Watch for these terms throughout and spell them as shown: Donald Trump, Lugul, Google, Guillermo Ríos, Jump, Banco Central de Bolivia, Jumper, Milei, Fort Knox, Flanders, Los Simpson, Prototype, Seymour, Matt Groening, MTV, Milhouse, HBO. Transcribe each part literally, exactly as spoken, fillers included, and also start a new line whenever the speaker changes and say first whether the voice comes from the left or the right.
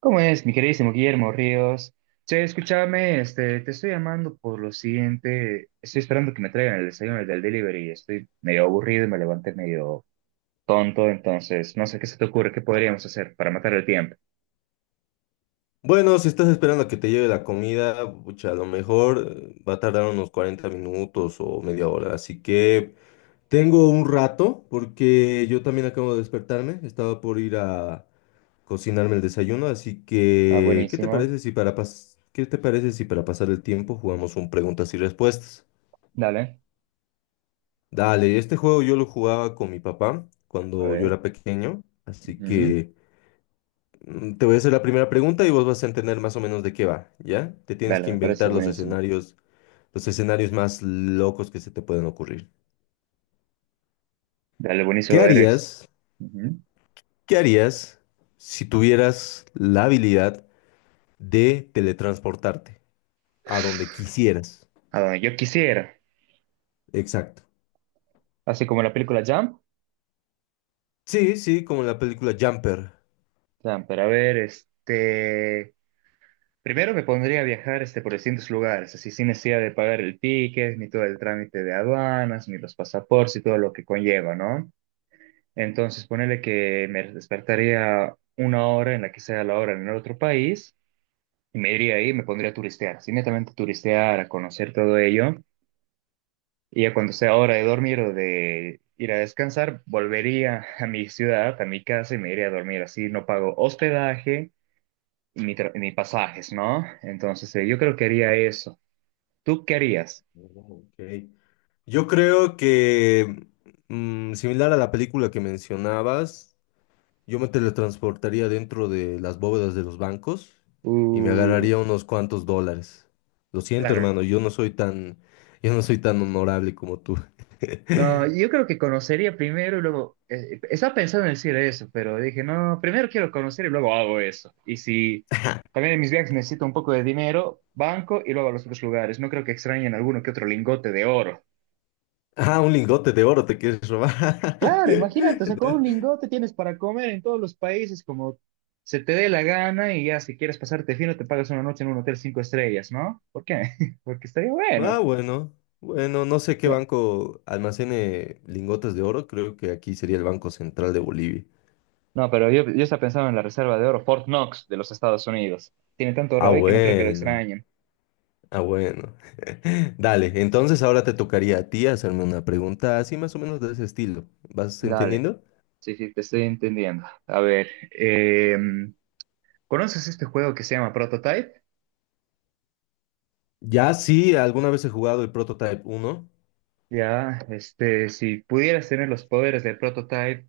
right: ¿Cómo es, mi queridísimo Guillermo Ríos? Che, escúchame, este, te estoy llamando por lo siguiente. Estoy esperando que me traigan el desayuno del delivery. Estoy medio aburrido y me levanté medio tonto, entonces no sé qué se te ocurre, qué podríamos hacer para matar el tiempo.
left: Bueno, si estás esperando a que te lleve la comida, pucha, a lo mejor eh, va a tardar unos cuarenta minutos o media hora. Así que tengo un rato porque yo también acabo de despertarme. Estaba por ir a cocinarme el desayuno. Así
right: Ah,
left: que, ¿qué te
right: buenísimo.
left: parece si para pas- ¿qué te parece si para pasar el tiempo jugamos un preguntas y respuestas?
right: Dale,
left: Dale, este juego yo lo jugaba con mi papá
right: a
left: cuando yo
right: ver.
left: era pequeño. Así
right: Ujú.
left: que... Mm, Te voy a hacer la primera pregunta y vos vas a entender más o menos de qué va, ¿ya? Te tienes
right: Dale,
left: que
right: me parece
left: inventar los
right: buenísimo.
left: escenarios, los escenarios más locos que se te pueden ocurrir.
right: Dale, buenísimo,
left: ¿Qué
right: a ver. Es-
left: harías?
right: ujú.
left: ¿Qué harías si tuvieras la habilidad de teletransportarte a donde quisieras?
right: A donde yo quisiera.
left: Exacto.
right: Así como la película Jump.
left: Sí, sí, como en la película Jumper.
right: Jump, pero a ver, este. Primero me pondría a viajar este, por distintos lugares, así sin necesidad de pagar el ticket, ni todo el trámite de aduanas, ni los pasaportes y todo lo que conlleva, ¿no? Entonces, ponele que me despertaría una hora en la que sea la hora en el otro país y me iría ahí y me pondría a turistear, así netamente a turistear, a conocer todo ello. Y ya cuando sea hora de dormir o de ir a descansar, volvería a mi ciudad, a mi casa y me iría a dormir. Así no pago hospedaje ni, tra- ni pasajes, ¿no? Entonces, eh, yo creo que haría eso. ¿Tú qué harías?
left: Oh, ok. Yo creo que mm, similar a la película que mencionabas, yo me teletransportaría dentro de las bóvedas de los bancos y me
right: Uh,
left: agarraría unos cuantos dólares. Lo siento,
right: claro.
left: hermano, yo no soy tan, yo no soy tan honorable como tú.
right: No, yo creo que conocería primero y luego. eh, estaba pensando en decir eso, pero dije, no, primero quiero conocer y luego hago eso. Y si también en mis viajes necesito un poco de dinero, banco y luego a los otros lugares. No creo que extrañen alguno que otro lingote de oro.
left: Ah, un lingote de oro te quieres robar.
right: Claro, imagínate, o sea, con un lingote tienes para comer en todos los países como se te dé la gana y ya si quieres pasarte fino te pagas una noche en un hotel cinco estrellas, ¿no? ¿Por qué? Porque estaría
left: Ah,
right: bueno.
left: bueno, bueno, no sé qué banco almacene lingotes de oro, creo que aquí sería el Banco Central de Bolivia.
right: No, pero yo, yo estaba pensando en la reserva de oro, Fort Knox de los Estados Unidos. Tiene tanto
left: Ah,
right: oro ahí que no creo que lo
left: bueno,
right: extrañen.
left: ah, bueno. Dale, entonces ahora te tocaría a ti hacerme una pregunta así más o menos de ese estilo. ¿Vas
right: Dale,
left: entendiendo?
right: sí, sí, te estoy entendiendo. A ver, em, ¿conoces este juego que se llama Prototype?
left: Ya sí, alguna vez he jugado el Prototype uno.
right: Ya, este, si pudieras tener los poderes de Prototype,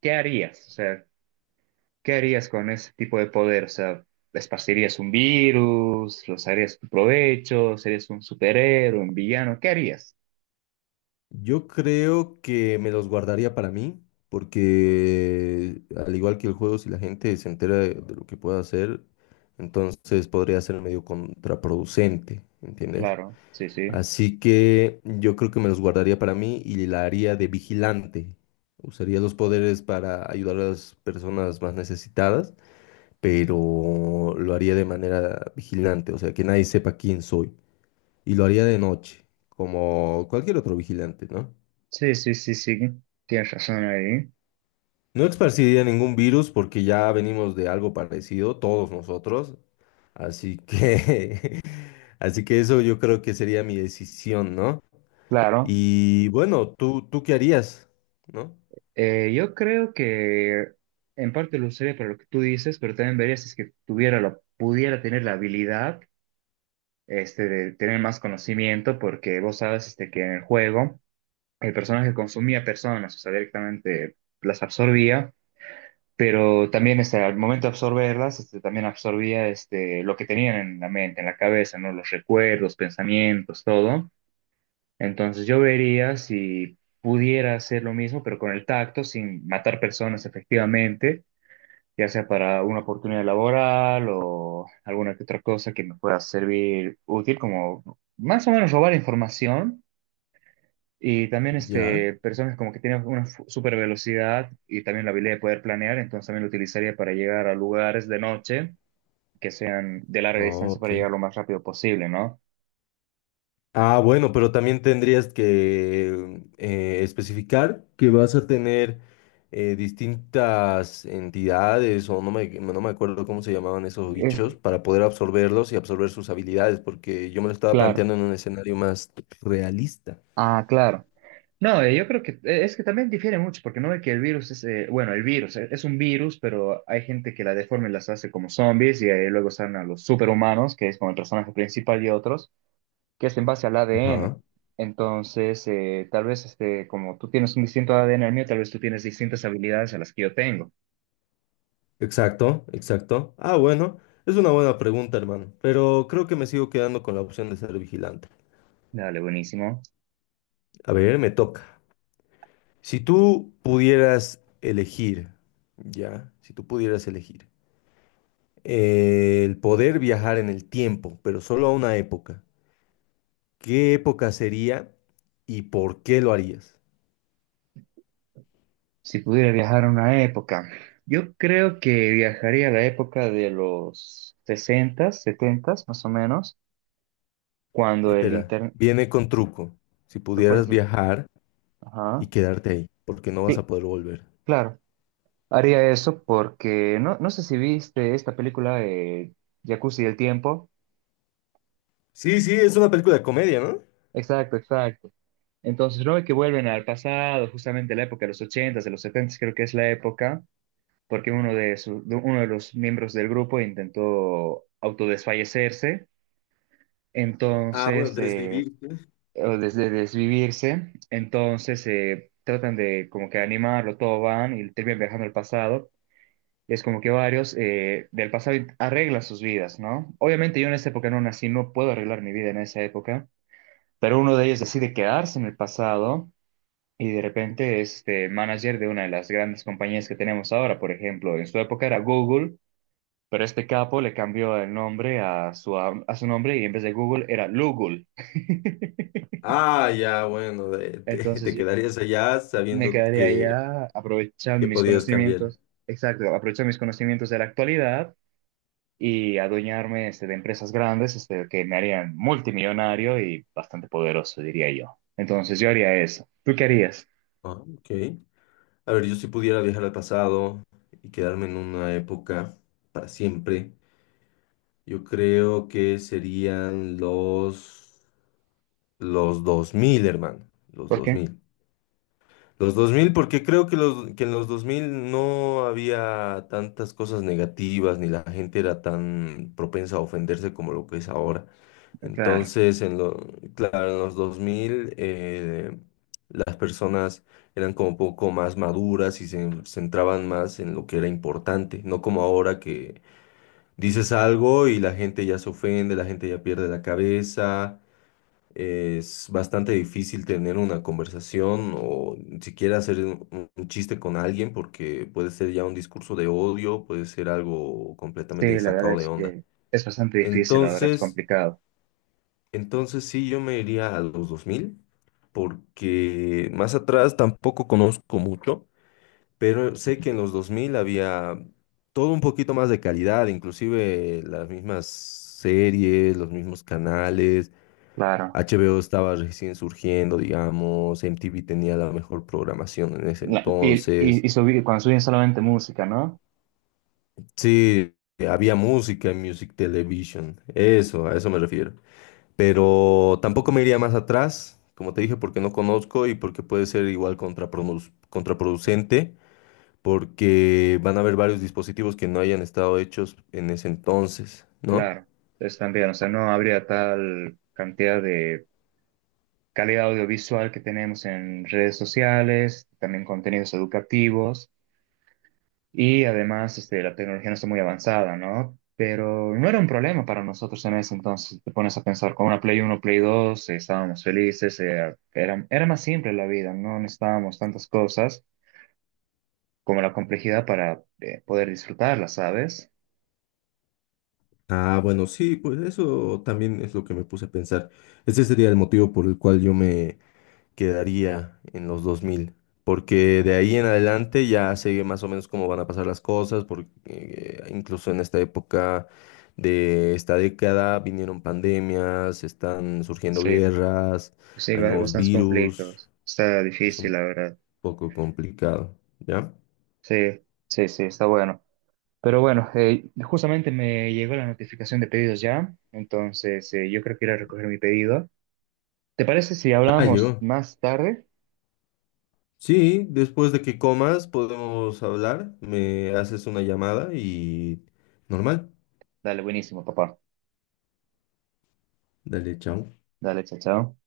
right: ¿qué harías? O sea, ¿qué harías con ese tipo de poder? O sea, ¿esparcirías un virus? ¿Los harías tu provecho? ¿Serías un superhéroe, un villano? ¿Qué harías?
left: Yo creo que me los guardaría para mí, porque al igual que el juego, si la gente se entera de, de lo que pueda hacer, entonces podría ser medio contraproducente, ¿entiendes?
right: Claro, sí, sí.
left: Así que yo creo que me los guardaría para mí y la haría de vigilante. Usaría los poderes para ayudar a las personas más necesitadas, pero lo haría de manera vigilante, o sea, que nadie sepa quién soy. Y lo haría de noche, como cualquier otro vigilante, ¿no?
right: Sí, sí, sí, sí, tienes razón ahí.
left: No esparciría ningún virus porque ya venimos de algo parecido, todos nosotros, así que, así que eso yo creo que sería mi decisión, ¿no?
right: Claro,
left: Y bueno, ¿tú, ¿tú qué harías? ¿No?
right: eh, yo creo que en parte lo usaría para lo que tú dices, pero también vería si es que tuviera la, pudiera tener la habilidad este, de tener más conocimiento, porque vos sabes este, que en el juego el personaje consumía personas, o sea, directamente las absorbía, pero también este, al momento de absorberlas, este, también absorbía este, lo que tenían en la mente, en la cabeza, ¿no? Los recuerdos, pensamientos, todo. Entonces yo vería si pudiera hacer lo mismo, pero con el tacto, sin matar personas efectivamente, ya sea para una oportunidad laboral o alguna que otra cosa que me pueda servir útil, como más o menos robar información. Y también
left: Ya.
right: este, personas como que tienen una fu- super velocidad y también la habilidad de poder planear, entonces también lo utilizaría para llegar a lugares de noche que sean de larga
left: Oh,
right: distancia para
left: ok.
right: llegar lo más rápido posible, ¿no?
left: Ah, bueno, pero también tendrías que eh, especificar que vas a tener eh, distintas entidades o no me, no me acuerdo cómo se llamaban esos
right: Es
left: bichos para poder absorberlos y absorber sus habilidades, porque yo me lo estaba
right: claro.
left: planteando en un escenario más realista.
right: Ah, claro. No, eh, yo creo que eh, es que también difiere mucho, porque no ve que el virus es, eh, bueno, el virus eh, es un virus, pero hay gente que la deforma y las hace como zombies y eh, luego salen a los superhumanos, que es como el personaje principal y otros, que es en base al A D N.
left: Ajá,
right: Entonces, eh, tal vez este, como tú tienes un distinto A D N al mío, tal vez tú tienes distintas habilidades a las que yo tengo.
left: exacto, exacto. Ah, bueno, es una buena pregunta, hermano, pero creo que me sigo quedando con la opción de ser vigilante.
right: Dale, buenísimo.
left: A ver, me toca. Si tú pudieras elegir, ya, si tú pudieras elegir eh, el poder viajar en el tiempo, pero solo a una época. ¿Qué época sería y por qué lo harías?
right: Si pudiera viajar a una época, yo creo que viajaría a la época de los sesenta, setenta, más o menos cuando el
left: Espera,
right: internet,
left: viene con truco. Si
right: ¿cuál
left: pudieras
right: es?
left: viajar y
right: Ajá,
left: quedarte ahí, porque no vas
right: sí,
left: a poder volver.
right: claro, haría eso porque no, no sé si viste esta película de Jacuzzi del tiempo.
left: Sí, sí, es una película de comedia, ¿no?
right: Exacto, exacto. Entonces, no ve que vuelven al pasado, justamente la época de los ochentas de los setentas creo que es la época, porque uno de, su- de uno de los miembros del grupo intentó autodesfallecerse,
left: Ah, bueno,
right: entonces, eh,
left: desvivirte.
right: o desde desvivirse, entonces eh, tratan de como que animarlo, todo van y terminan viajando al pasado es como que varios eh, del pasado arreglan sus vidas, ¿no? Obviamente yo en esa época no nací, no puedo arreglar mi vida en esa época, pero uno de ellos decide quedarse en el pasado y de repente es este, manager de una de las grandes compañías que tenemos ahora, por ejemplo, en su época era Google, pero este capo le cambió el nombre a su, a su nombre y en vez de Google era Lugul.
left: Ah, ya, bueno, de- te,
right: Entonces
left: te
right: yo
left: quedarías allá
right: me
left: sabiendo
right: quedaría
left: que,
right: allá aprovechando
left: que
right: mis
left: podías cambiar.
right: conocimientos, exacto, aprovechando mis conocimientos de la actualidad y adueñarme este, de empresas grandes este, que me harían multimillonario y bastante poderoso, diría yo. Entonces yo haría eso. ¿Tú qué harías?
left: Ah, ok. A ver, yo si pudiera viajar al pasado y quedarme en una época para siempre. Yo creo que serían los, los dos mil, hermano. Los
right: ¿Por
left: dos
right: qué?
left: mil, los dos mil, porque creo que, los, que en los dos mil no había tantas cosas negativas, ni la gente era tan propensa a ofenderse como lo que es ahora.
right: Claro,
left: Entonces, en lo, claro, en los dos mil eh, las personas eran como un poco más maduras y se centraban más en lo que era importante, no como ahora que dices algo y la gente ya se ofende, la gente ya pierde la cabeza, es bastante difícil tener una conversación o ni siquiera hacer un, un chiste con alguien porque puede ser ya un discurso de odio, puede ser algo completamente
right: sí, la verdad
left: sacado de
right: es
left: onda.
right: que es bastante difícil, la verdad es
left: Entonces,
right: complicado.
left: entonces sí, yo me iría a los dos mil porque más atrás tampoco conozco mucho, pero sé que en los dos mil había todo un poquito más de calidad, inclusive las mismas series, los mismos canales,
right: Claro.
left: H B O estaba recién surgiendo, digamos, M T V tenía la mejor programación en ese
right: La- y y,
left: entonces.
right: y subir, cuando suben solamente música, ¿no?
left: Sí, había música en Music Television, eso, a eso me refiero. Pero tampoco me iría más atrás, como te dije, porque no conozco y porque puede ser igual contraprodu- contraproducente porque van a haber varios dispositivos que no hayan estado hechos en ese entonces, ¿no?
right: Claro, entonces también, o sea, no habría tal cantidad de calidad audiovisual que tenemos en redes sociales, también contenidos educativos. Y además, este, la tecnología no está muy avanzada, ¿no? Pero no era un problema para nosotros en ese entonces. Te pones a pensar, con una Play uno Play dos eh, estábamos felices, eh, era, era más simple la vida, no necesitábamos tantas cosas como la complejidad para eh, poder disfrutarla, ¿sabes?
left: Ah, bueno, sí, pues eso también es lo que me puse a pensar. Ese sería el motivo por el cual yo me quedaría en los dos mil, porque de ahí en adelante ya sé más o menos cómo van a pasar las cosas, porque eh, incluso en esta época de esta década vinieron pandemias, están surgiendo
right: Sí,
left: guerras,
right: sí,
left: hay
right: ba-
left: nuevos
right: bastantes
left: virus,
right: conflictos. Está
left: es
right: difícil,
left: un
right: la verdad.
left: poco complicado, ¿ya?
right: Sí, sí, sí, está bueno. Pero bueno, eh, justamente me llegó la notificación de pedidos ya, entonces eh, yo creo que iré a recoger mi pedido. ¿Te parece si
left: Ah,
right: hablamos
left: yo.
right: más tarde?
left: Sí, después de que comas podemos hablar, me haces una llamada y normal.
right: Dale, buenísimo, papá.
left: Dale, chao.
right: Dale, chao, chao.